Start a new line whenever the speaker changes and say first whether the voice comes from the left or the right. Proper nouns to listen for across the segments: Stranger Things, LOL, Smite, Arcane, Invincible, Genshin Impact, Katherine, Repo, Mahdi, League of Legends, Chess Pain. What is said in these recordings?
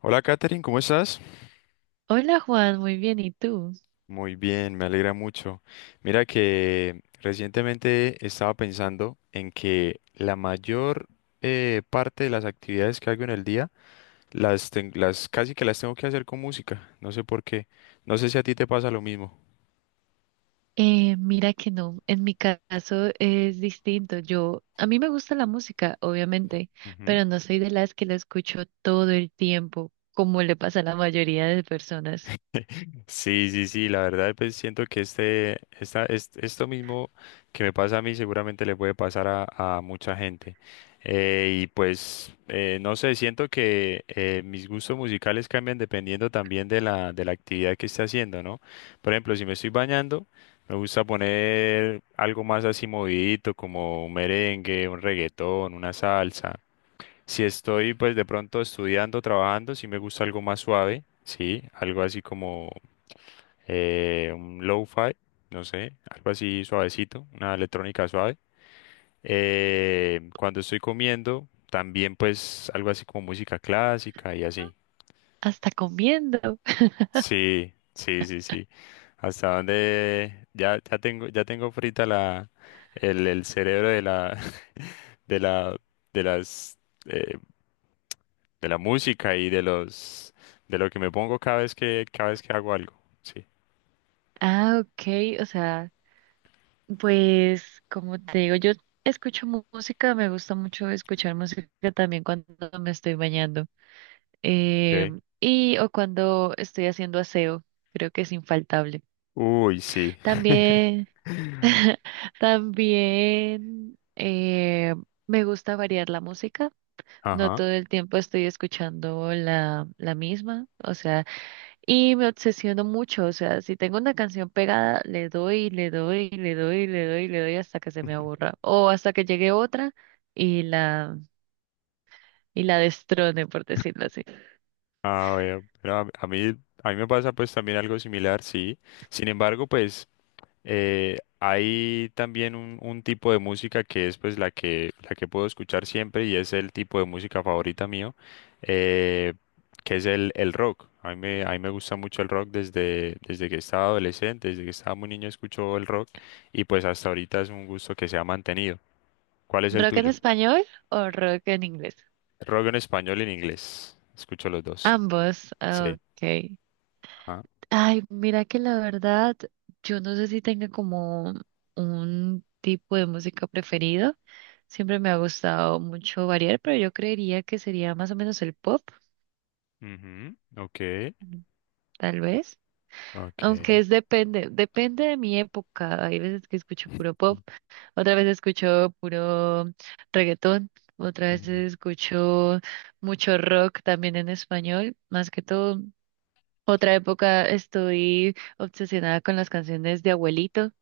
left: Hola Katherine, ¿cómo estás?
right: Hola Juan, muy bien, ¿y tú?
left: Muy bien, me alegra mucho. Mira que recientemente estaba pensando en que la mayor parte de las actividades que hago en el día las casi que las tengo que hacer con música. No sé por qué. No sé si a ti te pasa lo mismo.
right: Mira que no, en mi caso es distinto. Yo, a mí me gusta la música, obviamente, pero no soy de las que la escucho todo el tiempo, como le pasa a la mayoría de personas,
left: Sí, sí, sí, la verdad, pues siento que esto mismo que me pasa a mí seguramente le puede pasar a mucha gente. Y pues, no sé, siento que mis gustos musicales cambian dependiendo también de de la actividad que esté haciendo, ¿no? Por ejemplo, si me estoy bañando, me gusta poner algo más así movidito, como un merengue, un reggaetón, una salsa. Si estoy pues de pronto estudiando, trabajando, sí me gusta algo más suave, sí, algo así como un lo-fi, no sé, algo así suavecito, una electrónica suave. Cuando estoy comiendo, también pues algo así como música clásica y así.
right: hasta comiendo.
left: Sí, sí, sí, sí. Hasta donde ya tengo frita el cerebro de de la, de las, eh, de la música y de de lo que me pongo cada vez cada vez que hago algo. Sí.
right: Ah, ok, o sea, pues como te digo, yo escucho música, me gusta mucho escuchar música también cuando me estoy bañando, eh,
left: Okay.
right: y o cuando estoy haciendo aseo, creo que es infaltable.
left: Uy, sí.
right: También, también me gusta variar la música. No
left: Ajá.
right: todo el tiempo estoy escuchando la misma, o sea, y me obsesiono mucho, o sea, si tengo una canción pegada, le doy hasta que se me aburra, o hasta que llegue otra y la, y la destrone, por decirlo así.
left: Ah, bueno, a mí me pasa pues también algo similar, sí. Sin embargo, pues hay también un tipo de música que es pues la que puedo escuchar siempre y es el tipo de música favorita mío, eh, que es el rock. A mí me gusta mucho el rock desde que estaba adolescente, desde que estaba muy niño escucho el rock y pues hasta ahorita es un gusto que se ha mantenido. ¿Cuál es el
right: ¿Rock en
left: tuyo?
right: español o rock en inglés?
left: Rock en español y en inglés. Escucho los dos.
right: Ambos, ah,
left: Sí.
right: ok.
left: Ajá.
right: Ay, mira que la verdad, yo no sé si tenga como un tipo de música preferido. Siempre me ha gustado mucho variar, pero yo creería que sería más o menos el pop,
left: Ujú, Ok.
right: mm, tal vez.
left: Ok.
right: Aunque es depende de mi época. Hay veces que escucho puro pop, otra vez escucho puro reggaetón, otra vez
left: Ujú.
right: escucho mucho rock también en español, más que todo. Otra época estoy obsesionada con las canciones de abuelitos,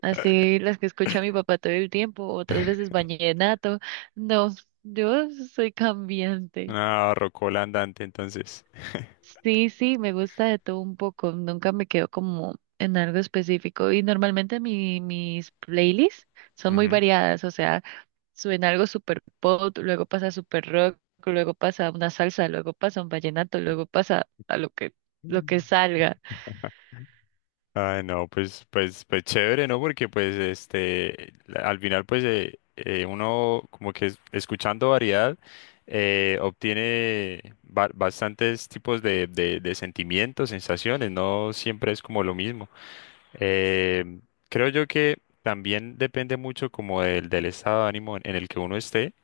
right: así las que escucha mi papá todo el tiempo, otras veces vallenato. No, yo soy cambiante.
left: Una rocola andante, entonces.
right: Sí, sí, me gusta de todo un poco, nunca me quedo como en algo específico y normalmente mis playlists son muy
left: Ujú.
right: variadas, o sea, suena algo super pop, luego pasa super rock, luego pasa una salsa, luego pasa un vallenato, luego pasa a lo que
left: Mm.
right: salga.
left: Ay, no, pues, pues, pues chévere, ¿no? Porque pues este, la- al final pues uno como que es- escuchando variedad obtiene ba- bastantes tipos de sentimientos, sensaciones, no siempre es como lo mismo. Eh, Creo yo que también depende mucho como del estado de ánimo en el que uno esté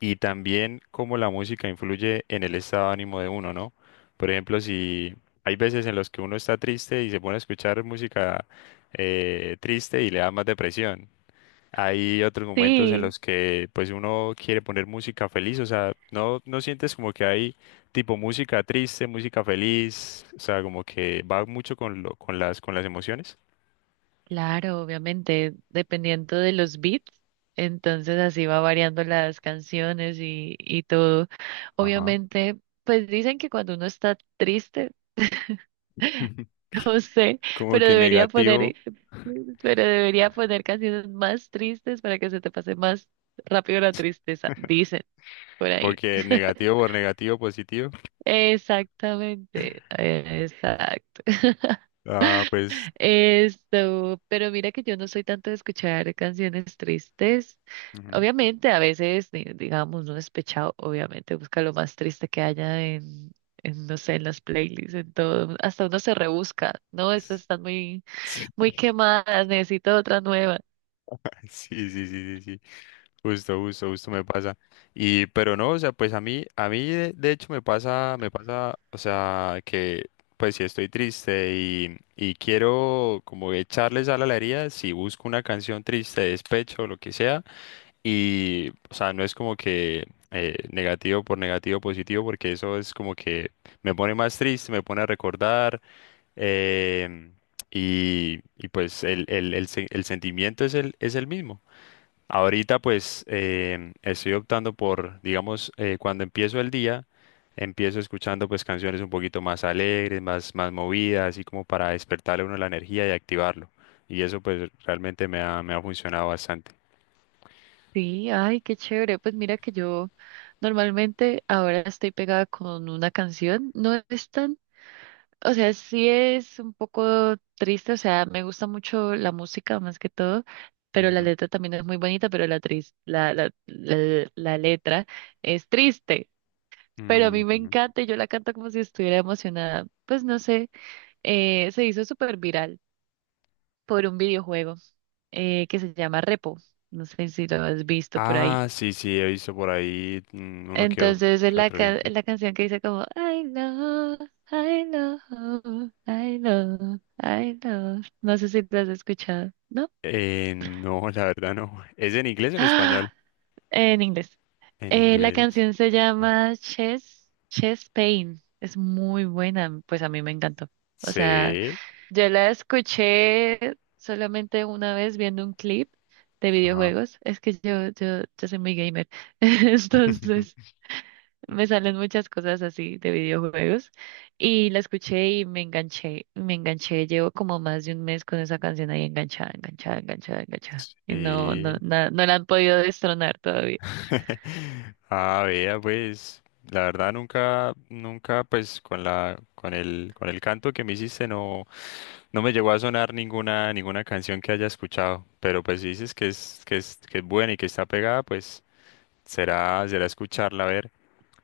left: y también cómo la música influye en el estado de ánimo de uno, ¿no? Por ejemplo, si hay veces en los que uno está triste y se pone a escuchar música triste y le da más depresión. Hay otros momentos en
right: Sí.
left: los que pues uno quiere poner música feliz, o sea, no, no sientes como que hay tipo música triste, música feliz, o sea, como que va mucho con lo, con las emociones.
right: Claro, obviamente, dependiendo de los beats, entonces así va variando las canciones y todo.
left: Ajá.
right: Obviamente, pues dicen que cuando uno está triste, no sé,
left: Como
right: pero
left: que
right: debería
left: negativo,
right: poner, pero debería poner canciones más tristes para que se te pase más rápido la tristeza, dicen por
left: como
right: ahí.
left: que negativo por negativo, positivo.
right: Exactamente, exacto.
left: Ah, pues.
right: Esto, pero mira que yo no soy tanto de escuchar canciones tristes.
left: Ujú.
right: Obviamente, a veces, digamos, no despechado, obviamente busca lo más triste que haya en, no sé, en las playlists, en todo. Hasta uno se rebusca, ¿no? Estas están muy,
left: Sí,
right: muy quemadas, necesito otra nueva.
left: sí, sí, sí, sí. sí. Justo, justo, justo me pasa. Y, pero no, o sea, pues a mí de hecho me pasa, o sea, que pues si estoy triste y quiero como echarle sal a la herida, si busco una canción triste, de despecho, o lo que sea, y, o sea, no es como que negativo por negativo, positivo, porque eso es como que me pone más triste, me pone a recordar. em, y, y, pues el sentimiento es el mismo. Ahorita pues estoy optando por, digamos, cuando empiezo el día, empiezo escuchando pues canciones un poquito más alegres, más, más movidas, así como para despertarle a uno la energía y activarlo. Y eso pues realmente me ha funcionado bastante.
right: Sí, ay, qué chévere. Pues mira que yo normalmente ahora estoy pegada con una canción. No es tan... O sea, sí es un poco triste, o sea, me gusta mucho la música más que todo, pero la
left: Ujú.
right: letra también es muy bonita, pero la, tris- la letra es triste, pero a mí me
left: Ujú.
right: encanta y yo la canto como si estuviera emocionada. Pues no sé, se hizo súper viral por un videojuego que se llama Repo, no sé si lo has visto por
left: Ah,
right: ahí.
left: sí, sí, he visto por ahí mm, uno o-
right: Entonces es
left: que otro gameplay.
right: la canción que dice como I know, I know, I know, I know. No sé si la has escuchado, ¿no?
left: No, la verdad no. ¿Es en inglés o en español?
right: ¡Ah! En inglés.
left: En
right: La
left: inglés.
right: canción se
left: ¿No?
right: llama Chess, Chess Pain. Es muy buena, pues a mí me encantó. O sea,
left: Sí.
right: yo la escuché solamente una vez viendo un clip de
left: Ajá.
right: videojuegos. Es que yo soy muy gamer. Entonces. Me salen muchas cosas así de videojuegos y la escuché y me enganché, llevo como más de un mes con esa canción ahí enganchada. Y
left: Sí.
right: no la han podido destronar todavía.
left: Ah, vea, pues, la verdad nunca, nunca, pues, con con el canto que me hiciste no, no me llegó a sonar ninguna, ninguna canción que haya escuchado. Pero pues si dices que es, que es, que es buena y que está pegada, pues será, será escucharla, a ver.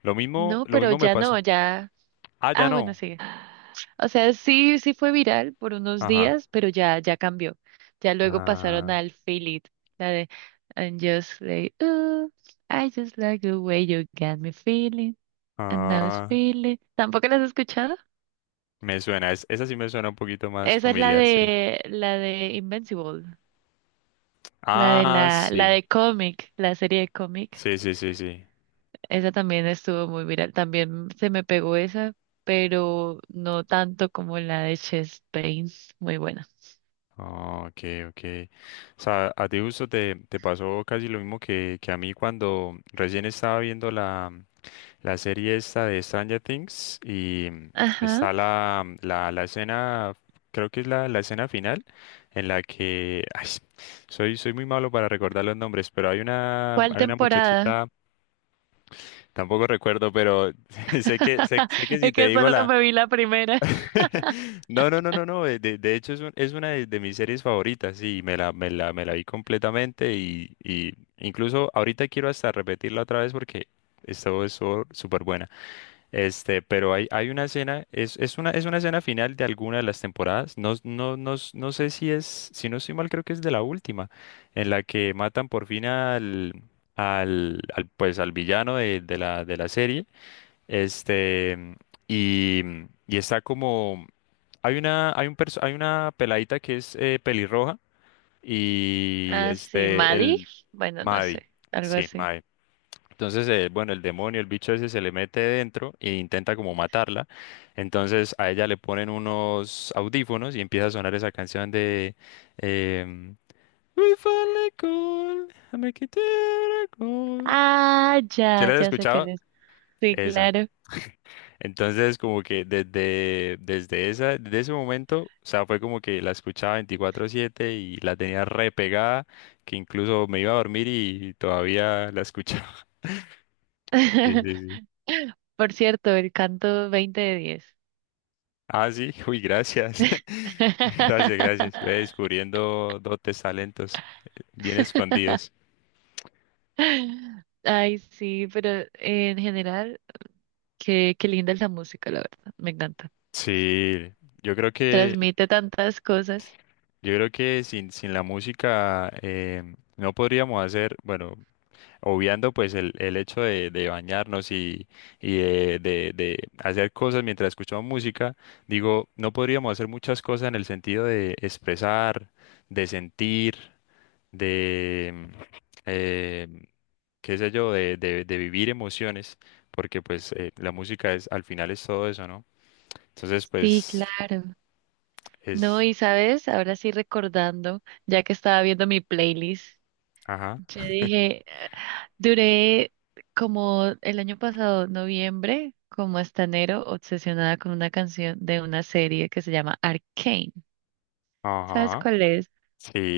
right: No,
left: Lo
right: pero
left: mismo me
right: ya no,
left: pasó.
right: ya.
left: Ah, ya
right: Ah, bueno,
left: no.
right: sí. O sea, sí, sí fue viral por unos
left: Ajá.
right: días, pero ya, ya cambió. Ya luego pasaron
left: Ah,
right: al Feel It, la de And just like, ooh, I just like the way you got me feeling, and now it's
left: ah,
right: feeling. ¿Tampoco las has escuchado?
left: me suena, es- esa sí me suena un poquito más
right: Esa es
left: familiar, sí.
right: la de Invincible, la de
left: Ah,
right: la
left: sí,
right: de cómic, la serie de cómic.
left: sí, sí, sí, sí.
right: Esa también estuvo muy viral, también se me pegó esa, pero no tanto como la de Chess Pain, muy buena.
left: Ah, ok, ok. O sea, a ti justo te pasó casi lo mismo que a mí cuando recién estaba viendo la serie esta de Stranger Things y
right: Ajá.
left: está la escena, creo que es la escena final en la que, ay, soy, soy muy malo para recordar los nombres, pero
right: ¿Cuál
left: hay una
right: temporada?
left: muchachita, tampoco recuerdo, pero sé que, sé, sé que si
right: Es
left: te
right: que
left: digo
right: solo
left: la
right: me vi la primera.
left: No, no, no, no, no. De hecho, es, un- es una de mis series favoritas. Y, me la, me la, me la vi completamente. Y incluso ahorita quiero hasta repetirla otra vez porque esto es súper buena. Este, pero hay una escena, es una escena final de alguna de las temporadas. No, no, no, s- no sé si es, si no estoy mal, creo que es de la última, en la que matan por fin al, pues, al villano de, de la serie. Este, y, y está como, hay una, hay un perso- hay una peladita que es pelirroja y
right: Ah, sí,
left: este,
right: Maddie.
left: el
right: Bueno, no
left: Mahdi,
right: sé, algo
left: sí,
right: así.
left: Mahdi. Entonces, bueno, el demonio, el bicho ese se le mete dentro e intenta como matarla. Entonces a ella le ponen unos audífonos y empieza a sonar esa canción de em, We finally call, I make it a miracle.
right: Ah,
left: ¿Se
right: ya,
left: la has
right: ya sé que
left: escuchado?
right: es. Sí,
left: Esa.
right: claro.
left: Entonces, como que desde, desde esa, desde ese momento, o sea, fue como que la escuchaba 24/7 y la tenía re pegada, que incluso me iba a dormir y todavía la escuchaba. Sí, sí, sí.
right: Por cierto, el canto 20 de 10.
left: Ah, sí, uy, gracias. Gracias, gracias. Ve descubriendo dotes, talentos bien escondidos.
right: Ay, sí, pero en general, qué, qué linda es la música, la verdad, me encanta.
left: Sí, yo creo que,
right: Transmite tantas cosas.
left: yo creo que sin, sin la música no podríamos hacer, bueno, obviando pues el hecho de bañarnos y de hacer cosas mientras escuchamos música, digo, no podríamos hacer muchas cosas en el sentido de expresar, de sentir, de, eh, qué sé yo, de vivir emociones, porque pues la música es, al final es todo eso, ¿no? Entonces
right: Sí,
left: pues
right: claro. No,
left: es,
right: y sabes, ahora sí recordando, ya que estaba viendo mi playlist,
left: ajá,
right: yo dije, duré como el año pasado, noviembre, como hasta enero, obsesionada con una canción de una serie que se llama Arcane. ¿Sabes
left: ajá,
right: cuál es?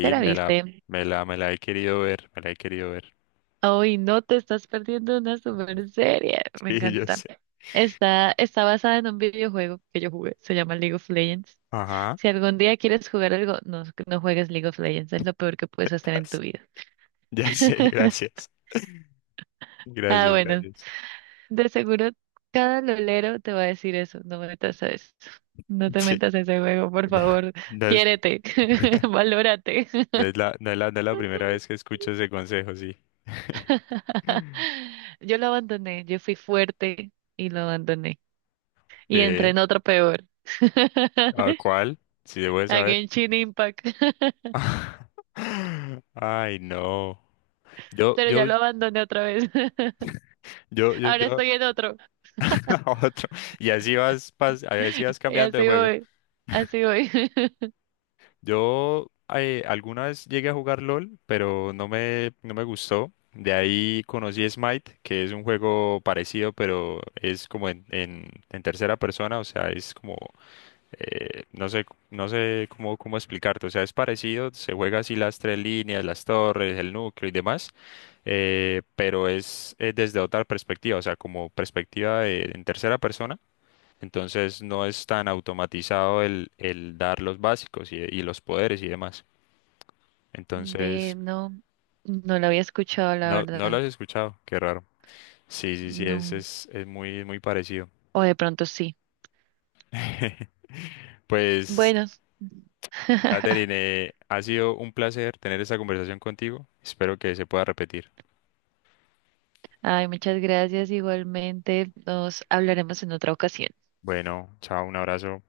right: ¿Te la
left: me la,
right: viste?
left: me la he querido ver, me la he querido ver,
right: Hoy no te estás perdiendo una super serie. Me
left: sí, yo
right: encanta.
left: sé,
right: Está, está basada en un videojuego que yo jugué. Se llama League of Legends.
left: ajá.
right: Si algún día quieres jugar algo, no, no juegues League of Legends. Es lo peor que puedes hacer en tu vida.
left: Ya sé, gracias.
right: Ah,
left: Gracias,
right: bueno.
left: gracias.
right: De seguro cada lolero te va a decir eso. No me metas a eso. No te
left: Sí,
right: metas a ese juego, por
left: ya.
right: favor.
left: No es,
right: Quiérete. Valórate.
left: no es no es no es la primera vez que escucho ese consejo, sí.
right: Yo lo abandoné. Yo fui fuerte y lo abandoné, y entré
left: ¿Qué?
right: en otro peor.
left: ¿A cuál? Si debo de
right: A
left: saber.
right: Genshin Impact.
left: Ay, no. Yo,
right: Pero ya
left: yo,
right: lo abandoné otra vez.
left: yo, yo,
right: Ahora
left: yo,
right: estoy en otro.
left: a otro. Y así vas, pas- así vas
right: Y
left: cambiando de
right: así
left: juego.
right: voy. Así voy.
left: Yo alguna vez llegué a jugar LOL, pero no me, no me gustó. De ahí conocí Smite, que es un juego parecido, pero es como en tercera persona, o sea, es como, no sé, no sé cómo, cómo explicarte, o sea, es parecido, se juega así las tres líneas, las torres, el núcleo y demás, pero es, desde otra perspectiva, o sea, como perspectiva de- en tercera persona entonces no es tan automatizado el dar los básicos y los poderes y demás.
right: Ve,
left: Entonces,
right: no. No lo había escuchado, la
left: no, no lo
right: verdad.
left: has escuchado, qué raro. Sí, sí, sí,
right: No.
left: es muy, muy parecido.
right: O de pronto sí.
left: Pues,
right: Bueno.
left: Katherine, ha sido un placer tener esta conversación contigo. Espero que se pueda repetir.
right: Ay, muchas gracias. Igualmente, nos hablaremos en otra ocasión.
left: Bueno, chao, un abrazo.